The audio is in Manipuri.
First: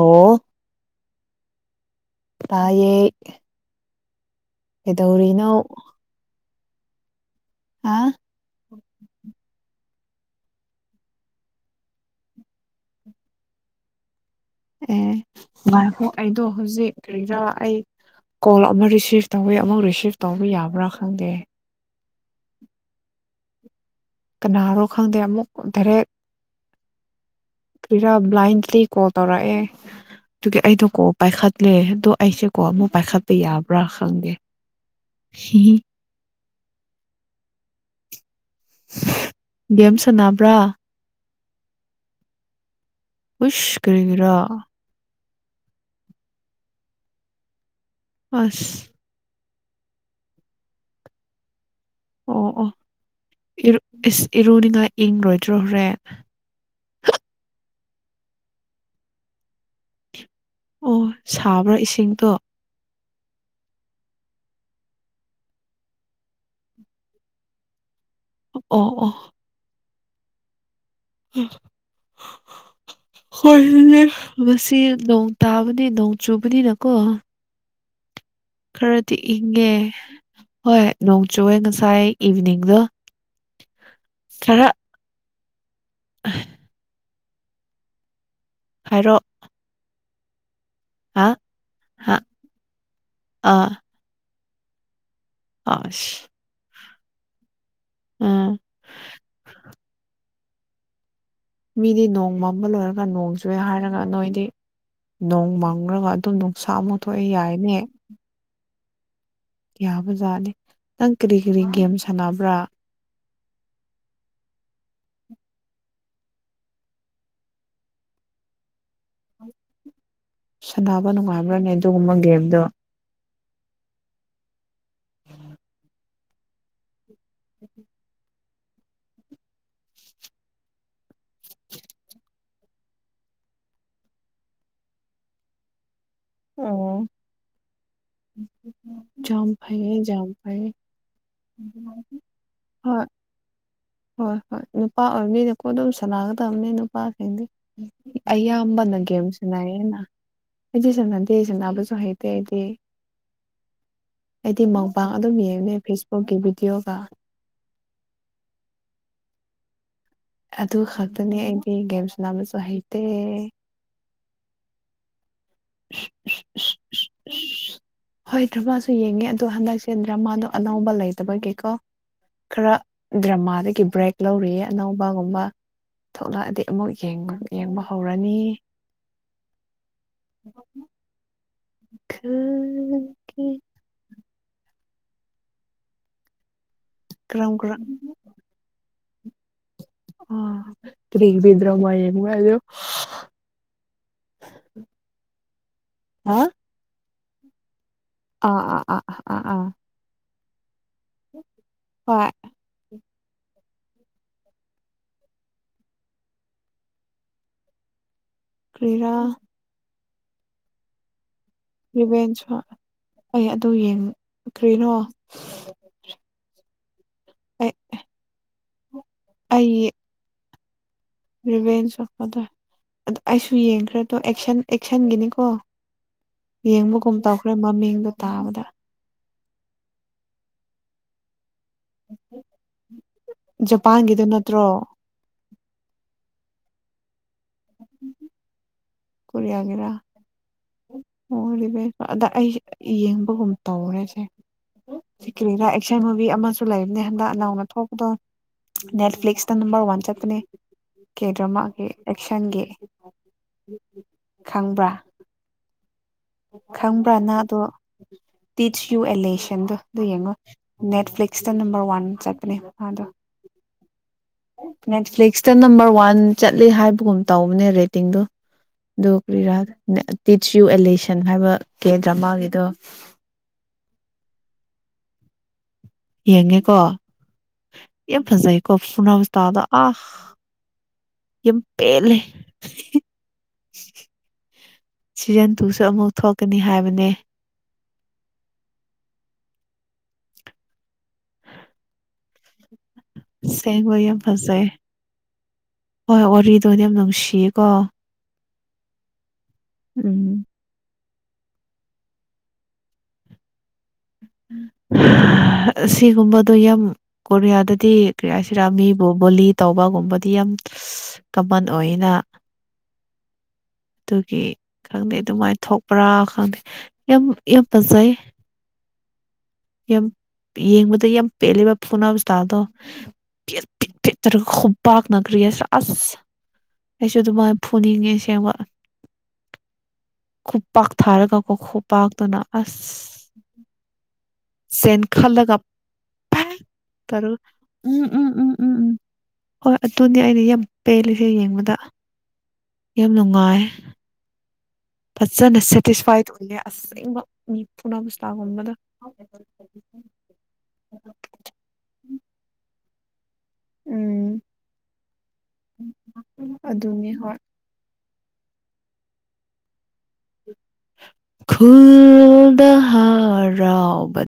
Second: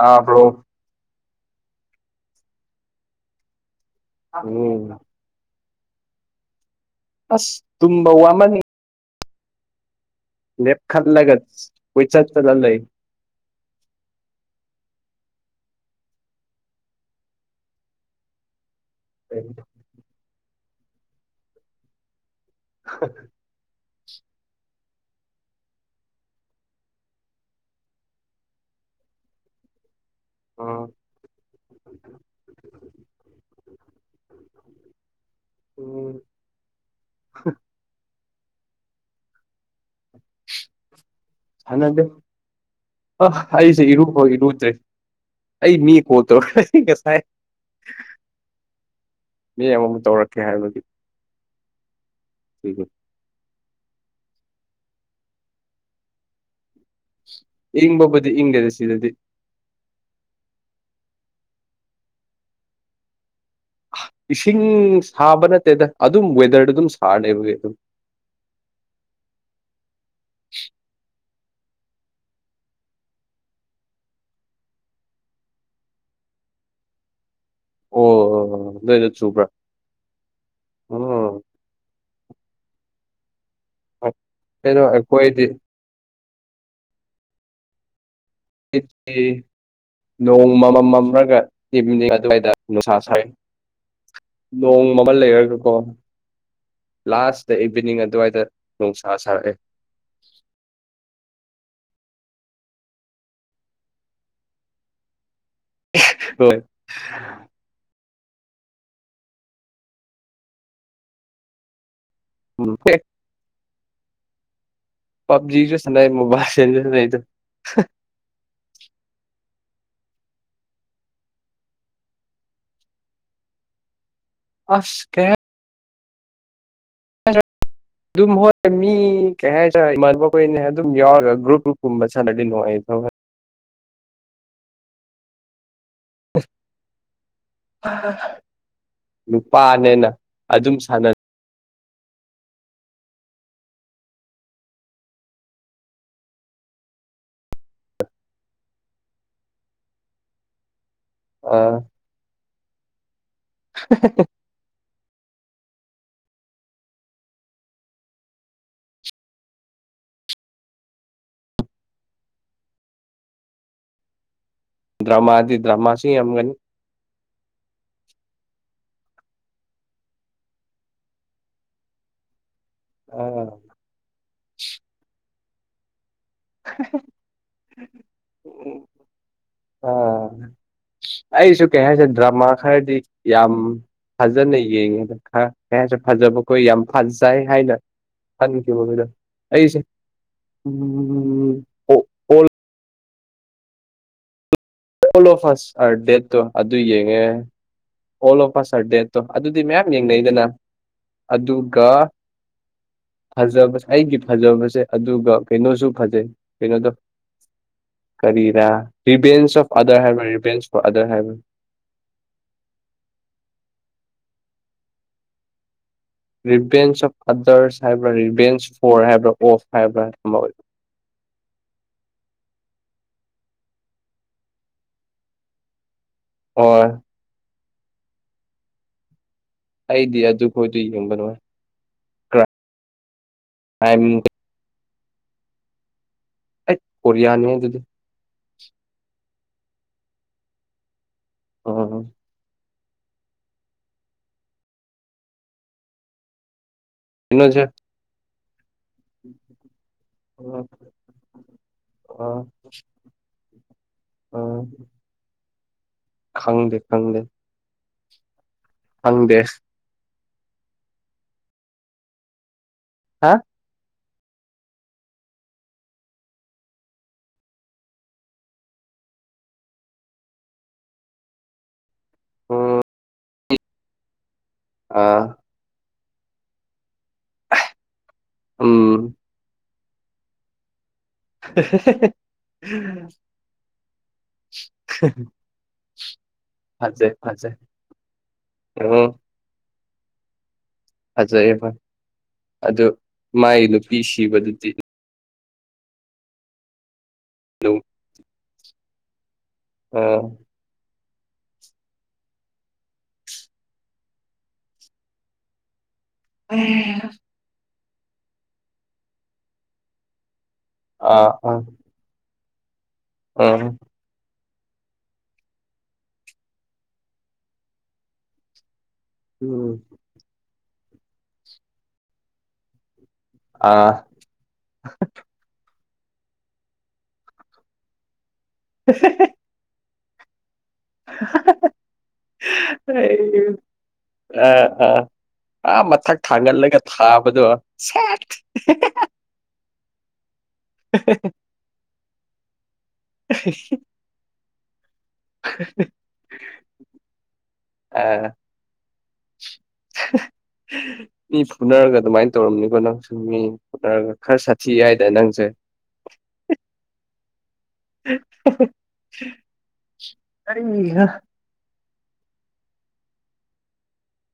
ꯑꯥ ꯕ꯭ꯔꯣ ꯇꯌꯦꯦ ꯎꯝ ꯀꯩꯗꯧꯔꯤꯅꯣ ꯑꯁ ꯑ ꯇꯨꯝꯕ ꯋꯥꯃꯟꯅꯤ ꯂꯦꯞ ꯈ ꯂꯒꯠ ꯄꯩꯁ ꯆꯂꯏ ꯑꯦ ꯉꯥꯏꯍꯣ ꯑꯩꯗꯣ ꯍꯧꯖꯤꯛ ꯀꯔꯤꯗꯥ ꯑꯩ ꯀꯣꯜ ꯑꯃ ꯔꯤꯁꯤꯞ ꯇꯧꯋꯤ ꯑꯥ ꯑꯃꯨꯛ ꯔꯤꯁꯤꯞ ꯇꯧꯕ ꯌꯥꯕ꯭ꯔꯥ ꯈꯪꯗꯦ [unintelligible] ꯀꯅꯥꯅꯣ ꯈꯪꯗꯦ ꯑꯃꯨꯛ ꯗꯥꯏꯔꯦꯛ ꯀꯔꯤꯔ ꯕ꯭ꯂꯥꯏꯟꯂꯤ ꯀꯣꯜ ꯇꯧꯔ ꯑꯦ ꯑꯗꯨꯒꯤ ꯑꯩꯗꯣ ꯀꯣ ꯄꯥꯏꯈꯠꯂꯦ ꯑꯗꯣ ꯑꯩꯁꯦꯀꯣ ꯑꯃꯨꯛ ꯄꯥꯏꯈꯠꯄ ꯌꯥꯕ꯭ꯔꯥ ꯈꯪꯗꯦ ꯎꯝ ꯦꯝ ꯁꯅꯕ꯭ꯔꯥ ꯁꯥꯟꯅꯗꯦ ꯑ ꯎꯁ ꯑꯩꯁꯦ ꯏꯔꯨꯈꯣ ꯀꯔꯤꯒꯤꯔꯥ ꯏꯔꯨꯗ꯭ꯔꯦ ꯑꯩ ꯃꯤ ꯀꯠꯇꯣ ꯀꯩꯁꯥꯏ ꯍꯁ ꯃꯤ ꯑꯃꯃꯨꯝ ꯇꯧꯔꯛꯀꯦ ꯍꯥꯏꯕꯗꯤ ꯑꯣ ꯑꯣ ꯏꯁ ꯏꯔꯨꯅꯤꯡꯉꯥꯏ ꯏꯪꯔꯣꯏꯗ꯭ꯔꯣ ꯍꯣꯔꯦꯟ ꯏꯪꯕꯕꯨꯗꯤ ꯏꯪꯒꯦꯗꯤ ꯁꯤꯗꯗꯤ ꯑꯣ ꯁꯥꯕ꯭ꯔꯥ ꯏꯁꯤꯡꯗꯣ ꯏꯁꯤꯡ ꯁꯥꯕ ꯅꯠꯇꯦꯗ ꯑꯗꯨꯝ ꯋꯦꯗꯔꯗ ꯑꯗꯨꯝ ꯁꯥꯔꯅꯦꯕꯒꯤ ꯑꯗꯨꯝ ꯑ ꯑ ꯎꯝ ꯍꯣꯏ ꯃꯁꯤ ꯅꯣꯡ ꯇꯥꯕꯅꯤ ꯅꯣꯡ ꯆꯨꯕꯅꯤꯅꯀꯣ ꯑꯣ ꯅꯣꯏꯗ ꯈꯔꯗꯤ ꯆꯨꯕ꯭ꯔꯥ ꯏꯪꯉꯦ ꯍꯣꯏ ꯎꯝ ꯅꯣꯡꯆꯨꯦ ꯉꯁꯥꯏ ꯏꯚꯤꯅꯤꯡꯗꯣ ꯀꯩꯅꯩꯅꯣ ꯀꯣꯏꯗꯤ ꯑ ꯍꯥꯏꯔꯣ ꯅꯣꯡ ꯑꯃꯃꯝꯒ ꯍꯥ ꯍꯥ ꯑꯗꯨꯋꯥꯏꯗ ꯅꯨꯡꯁꯥ ꯁ ꯑꯥ ꯃꯣꯕꯜ ꯌꯦꯛꯇꯀꯣ ꯑꯁ ꯂꯥꯁꯥꯁ ꯏꯚꯤꯅꯤꯡ ꯑꯗꯨꯋꯥꯏꯗ ꯎꯝ ꯅꯨꯡꯁꯥ ꯁꯥꯔꯛꯑꯦ ꯃꯤꯗꯤ ꯅꯣꯡ ꯃꯥꯡꯕ ꯂꯣꯏꯔꯒ ꯅꯣꯡ ꯆꯨꯏꯦ ꯍꯥꯏꯔꯒ ꯅꯣꯏꯗꯤ ꯅꯣꯡ ꯃꯥꯡ ꯈꯪꯈ꯭ꯔꯒ ꯑꯗꯨꯝ ꯍꯣꯏ ꯅꯨꯡꯁꯥ ꯑꯃꯛ ꯊꯣꯛꯑꯦ ꯌꯥꯏꯅꯦ ꯌꯥꯕꯖꯥꯠꯅꯦ ꯅꯪ ꯀꯔꯤ ꯀꯔꯤ ꯒꯦꯝ ꯁꯥꯟꯅꯕ꯭ꯔꯥ ꯎꯝ ꯑꯦ ꯄꯕꯖꯤꯁꯨꯁꯅ ꯃꯣꯕꯥꯜ ꯂꯤꯖꯟꯁꯨ ꯁꯥꯂ ꯁꯥꯟꯅꯕ ꯅꯨꯡꯉꯥꯏꯕ꯭ꯔꯥꯅꯦ ꯑꯗꯨꯒꯨꯝꯕ ꯒꯦꯝꯗꯣ ꯑꯁ ꯀꯦ ꯑꯗꯨꯃ ꯃꯤ ꯀꯩ ꯍꯥꯏꯇꯥꯔꯦ ꯃꯈꯣꯏꯅ ꯑꯗꯨꯝ ꯌꯥꯎꯔꯒ ꯒ꯭ꯔꯨꯞ ꯒ꯭ꯔꯨꯞꯀꯨꯝꯕ ꯁꯠꯂꯂꯤ ꯅꯣ ꯑꯩ ꯑ ꯅꯨꯄꯥꯅꯦꯅ ꯌꯥꯝ ꯐꯩꯌꯦ ꯑꯗꯨꯝ ꯁꯥꯟꯅ ꯍꯣꯏ ꯍꯣꯏ ꯍꯣꯏ ꯅꯨꯄꯥ ꯑꯣꯏꯕꯅꯤꯅꯦꯀꯣ ꯑꯗꯨꯝ ꯁꯅꯥꯒꯗꯕꯅꯤ ꯅꯨꯄꯥꯁꯤꯡꯗꯤ ꯑꯌꯥꯝꯕꯅ ꯒꯦꯝꯁꯅꯑ ꯑꯩꯗꯤ ꯁꯝꯅꯗꯦ ꯑꯩ ꯁ ꯑꯥ ꯅꯥꯕꯁꯨ ꯍꯩꯇꯦ ꯑꯩꯗꯤ ꯑꯩꯗꯤ ꯃ ꯄꯥ ꯑꯗꯨꯝ ꯌꯦꯡꯉꯨꯅꯦ ꯐꯦꯁꯕꯨꯛꯀꯤ ꯚꯤꯗꯤꯑꯣꯒ ꯑꯗꯨ ꯈꯛꯇꯅꯤ ꯑꯩꯗꯤ ꯒꯦꯝꯁ ꯅꯥꯕꯁꯨ ꯍꯩꯇꯦ ꯗ꯭ꯔꯃꯥꯗꯤ ꯗ꯭ꯔꯃꯥꯁꯤ ꯌꯥꯝꯒꯅꯤ ꯨ ꯌꯦꯡꯉꯦ ꯑꯗꯣ ꯍꯟꯗꯛꯁꯦ ꯗ꯭ꯔꯃꯥꯗꯣ ꯑꯅꯧꯕ ꯂꯩꯇꯕꯒꯤꯀꯣ ꯈꯔ ꯑꯥ ꯗ꯭ꯔꯃꯥꯗꯒꯤ ꯕ꯭ꯔꯦꯛ ꯂꯧꯔꯤ ꯑꯅꯧꯕꯒꯨꯝꯕ ꯊꯣꯛꯂꯛꯑꯗꯤ ꯑꯃꯨꯛ ꯌꯦꯡꯕ ꯍꯧꯔꯅꯤ ꯑ ꯑꯩꯁꯨ ꯀꯩ ꯍꯥꯏꯁꯦ ꯗ꯭ꯔꯃꯥ ꯈꯔꯗꯤ ꯌꯥꯝ ꯀꯔꯝ ꯐꯖꯅ ꯌꯦꯡꯉꯦꯗ ꯈꯔ ꯀꯌꯥꯁꯦ ꯐꯖꯕꯈꯣꯏ ꯌꯥꯝ ꯐꯟꯖꯥꯏ ꯍꯥꯏꯅ ꯀꯔꯝ ꯈꯟꯈꯤꯕ ꯃꯤꯗꯣ ꯑꯩꯁꯦ ꯑ ꯎꯝ ꯇꯔꯤꯒꯕꯤꯗ꯭ꯔꯣ ꯃꯥ ꯑꯣ ꯑꯣꯜ ꯀꯥꯏꯗꯣ ꯂꯣ ꯐ ꯍꯥ ꯗꯦꯠꯇꯣ ꯑꯗꯨ ꯌꯦꯡꯉꯦ ꯑꯥ ꯑꯣꯂꯣꯄꯥ ꯑꯥ ꯁꯔ ꯑꯥ ꯑꯥ ꯗꯦꯠꯇꯣ ꯑꯥ ꯑꯗꯨꯗꯤ ꯑꯥ ꯃꯌꯥꯝ ꯌꯦꯡꯅꯩꯗꯅ ꯑꯗꯨꯒ ꯍꯣꯏ ꯐꯖꯕꯁ ꯑꯩꯒꯤ ꯐꯖꯕꯁꯦ ꯑꯗꯨꯒ ꯀꯩꯅꯣꯁꯨ ꯐꯖꯩ ꯀꯩꯅꯣꯗꯣ [inaudible] ꯀꯔꯤꯔ ꯀ꯭ꯔꯤꯔꯥ ꯔꯤꯚꯦꯟꯁ ꯑꯣ ꯑꯗꯔ ꯍꯥꯏꯕ ꯔꯤꯚꯦꯟꯁ ꯐꯣꯔ ꯑꯗꯔ ꯍꯥꯏꯕ ꯚꯦꯟꯁꯨ ꯑꯩ ꯑꯗꯨ ꯌꯦꯡꯈ꯭ꯔꯤꯅꯣ ꯔꯤꯚꯁꯑꯣꯐ ꯑꯗꯔꯁ ꯍꯥꯏꯕ꯭ꯔ ꯔꯤꯚꯦꯟꯁ ꯐ ꯍꯥꯏꯕ꯭ꯔ ꯑꯣꯐ ꯍꯥꯏꯕ꯭ꯔꯥ ꯔꯤꯚꯁ ꯑꫭꯐ ꯑꯗꯁ ꯑꯗꯨ ꯑꯩꯁꯨ ꯌꯦꯡꯈ꯭ꯔꯗꯣ ꯑꯦꯛꯁꯟꯒꯤꯅꯤꯀꯣ ꯑꯣ ꯌꯦꯡꯕꯒꯨꯝ ꯇꯧꯈ꯭ꯔꯦ ꯃꯃꯤꯡꯗꯨ ꯇꯥꯕꯗ ꯑꯩꯗꯤ ꯗꯨ ꯈꯣꯏꯗꯨꯨꯝꯕꯅ ꯀ꯭ꯔꯥꯏꯝ ꯖꯄꯥꯟꯒꯤꯗ ꯅꯠꯇ꯭ꯔꯣ ꯑꯦ ꯀꯔꯤꯌꯥꯅꯣ ꯑꯗꯨꯗꯤ ꯀꯔꯤ ꯑꯥ ꯍꯥꯏꯒꯦꯔꯕ ꯑꯗ ꯌꯦꯡꯕꯒꯨꯝ ꯇꯧꯔꯦꯁꯦ ꯁꯤ ꯀꯔꯤꯅꯥꯥ ꯑꯦꯛꯁꯟ ꯃꯨꯚꯤ ꯑꯃꯁꯨ ꯂꯩꯅꯦ ꯍꯟꯗꯛ ꯀꯩꯅꯣꯁꯦ ꯅꯅꯥꯥꯎꯅ ꯊꯣꯛꯄꯗꯣ ꯅꯦꯠꯐ꯭ꯛꯁ ꯅꯝꯕꯔ ꯋꯥꯟ ꯆꯠꯅꯦ ꯑꯥ ꯀꯦ ꯗ꯭ꯔꯃꯥꯒꯤ ꯑꯥ ꯑꯦꯛꯁꯟꯒꯤ ꯑꯥ ꯈꯪꯕ꯭ꯔꯥ ꯈꯪꯗꯦ ꯈꯪꯗꯦ ꯈꯪꯕ꯭ꯔꯥꯅ ꯑꯗꯣ ꯇꯤꯁ ꯌꯨ ꯈꯪꯗꯦ ꯑꯦꯂꯦꯁꯟꯗꯣ ꯑꯗꯨ ꯌꯦꯡꯉꯣ ꯅꯦꯠꯐ꯭ꯂꯤꯛꯁꯇ ꯅꯝꯕꯔ ꯋꯥꯟ ꯆꯠꯄꯅꯦ ꯑꯗꯣ ꯍꯥ ꯅꯦꯠꯐ꯭ꯂꯤꯛꯁꯇ ꯅꯝꯕꯔ ꯋꯥꯟ ꯆꯠꯂꯤ ꯍꯥꯏꯕꯒꯨꯝ ꯇꯧꯕꯅꯦ ꯔꯦꯇꯤꯡꯗꯨ ꯑꯣ ꯀ꯭ꯔꯤꯔꯥ ꯇꯤꯆ ꯌꯨ ꯑꯦꯂꯦꯁꯟ ꯍꯥꯏꯕ ꯀꯦ ꯗ꯭ꯔꯃꯥꯒꯤꯗꯣ [unintelligible] ꯎꯝ ꯑꯥ ꯌꯦꯡꯉꯦꯀꯣ ꯌꯥꯝ ꯐꯖꯩꯀꯣ ꯎꯝ ꯁꯨꯅꯥꯇꯥꯗ ꯑꯣꯐ ꯍ ꯁꯤꯖzꯟ ꯇꯨꯁꯨ ꯑꯃꯨꯛ ꯊꯣꯛꯀꯅꯤ ꯍꯥꯏꯕꯅꯦ ꯑ ꯐꯖꯩꯌꯦꯦ ꯐꯣꯏ ꯑꯗꯨ ꯃꯥꯏ ꯑꯁꯦꯡꯕ ꯅꯨꯄꯤ ꯌꯥꯝ ꯐꯖꯩ ꯁꯤꯕꯗꯨꯗꯤ ꯍꯣꯏ ꯋꯥꯔꯤꯗꯣꯗꯤ ꯌꯥꯝ ꯅꯨꯡꯁꯤꯌꯦꯀꯣ ꯑꯗꯨꯝ ꯑꯥ ꯎꯝ ꯁꯤꯒꯨꯝꯕꯗꯣ ꯌꯥꯝ ꯀꯣꯔꯤꯌꯥꯗ ꯗꯤ ꯀ꯭ꯔꯤꯌꯥꯁꯤꯔꯥ ꯃꯤꯕꯨ ꯕꯣꯂꯤ ꯇꯧꯕꯒꯨꯝꯕꯗꯤ ꯌꯥꯝ ꯑꯥ ꯑꯥ ꯀꯃꯟ ꯑꯣꯏꯅ ꯑꯥ ꯑꯗꯨꯒꯤ ꯈꯪꯗꯦ ꯑꯗꯨꯃꯥꯏꯅ ꯊꯣꯛꯄ꯭ꯔꯥ ꯈꯪꯗꯦ ꯌꯥꯝ ꯌꯥꯝ ꯐꯖꯩ ꯎꯝ ꯌꯦꯡꯕ ꯌꯥꯝ ꯄꯍꯂꯤ ꯐꯨꯅ ꯇꯗ ꯄꯠ ꯄꯤꯠ ꯑꯥ ꯄꯤꯠꯠꯇꯔ ꯈꯨꯄꯥꯛꯥꯛꯅꯅꯥꯒꯔꯤ ꯑ ꯑꯁ ꯑꯩꯁꯨ ꯑꯗꯨꯃꯥꯏꯅ ꯐꯨꯅꯤꯡꯉꯦ ꯁꯦꯝꯦꯡꯕ [unintelligible] ꯈꯨ ꯄꯥꯛꯊꯥꯔꯒꯀꯣ ꯈꯨꯄꯥꯛꯥꯛꯇꯨꯅ ꯑꯁ ꯑ ꯑꯥ ꯆꯦꯟꯈꯠꯂꯒ ꯑꯥ ꯃꯊꯛ ꯄꯦꯛ ꯊꯥꯡꯒꯜꯂꯒ ꯇꯧꯔꯒ ꯊꯥꯕꯗꯣ ꯑꯗꯨꯅꯦ ꯑꯩꯅ ꯌꯥꯝ ꯄꯦꯜꯂꯤꯁꯦ ꯌꯦꯡꯕꯗ ꯌꯥꯝ ꯅꯨꯡꯉꯥꯏ ꯐꯖꯅ ꯁꯦꯇꯤꯁꯐꯥꯏꯠ ꯑꯣꯏꯂꯦ ꯑꯁꯦꯡꯕ ꯃꯤ ꯑꯥ ꯄꯨꯒꯨꯝꯕꯗ ꯃꯤ ꯐꯨꯅꯔꯒ ꯑꯗꯨꯃꯥꯏꯅ ꯇꯧꯔꯝꯅꯤꯀꯣ ꯅꯪ ꯁꯨꯝ ꯃꯤ ꯈꯔ ꯎꯝ ꯁꯥꯊꯤ ꯍꯥꯏꯏꯗ ꯅꯪꯁꯦ ꯑꯗꯨꯅꯤ ꯍꯣꯏ ꯑ ꯗ ꯍꯥꯔꯥꯎꯕ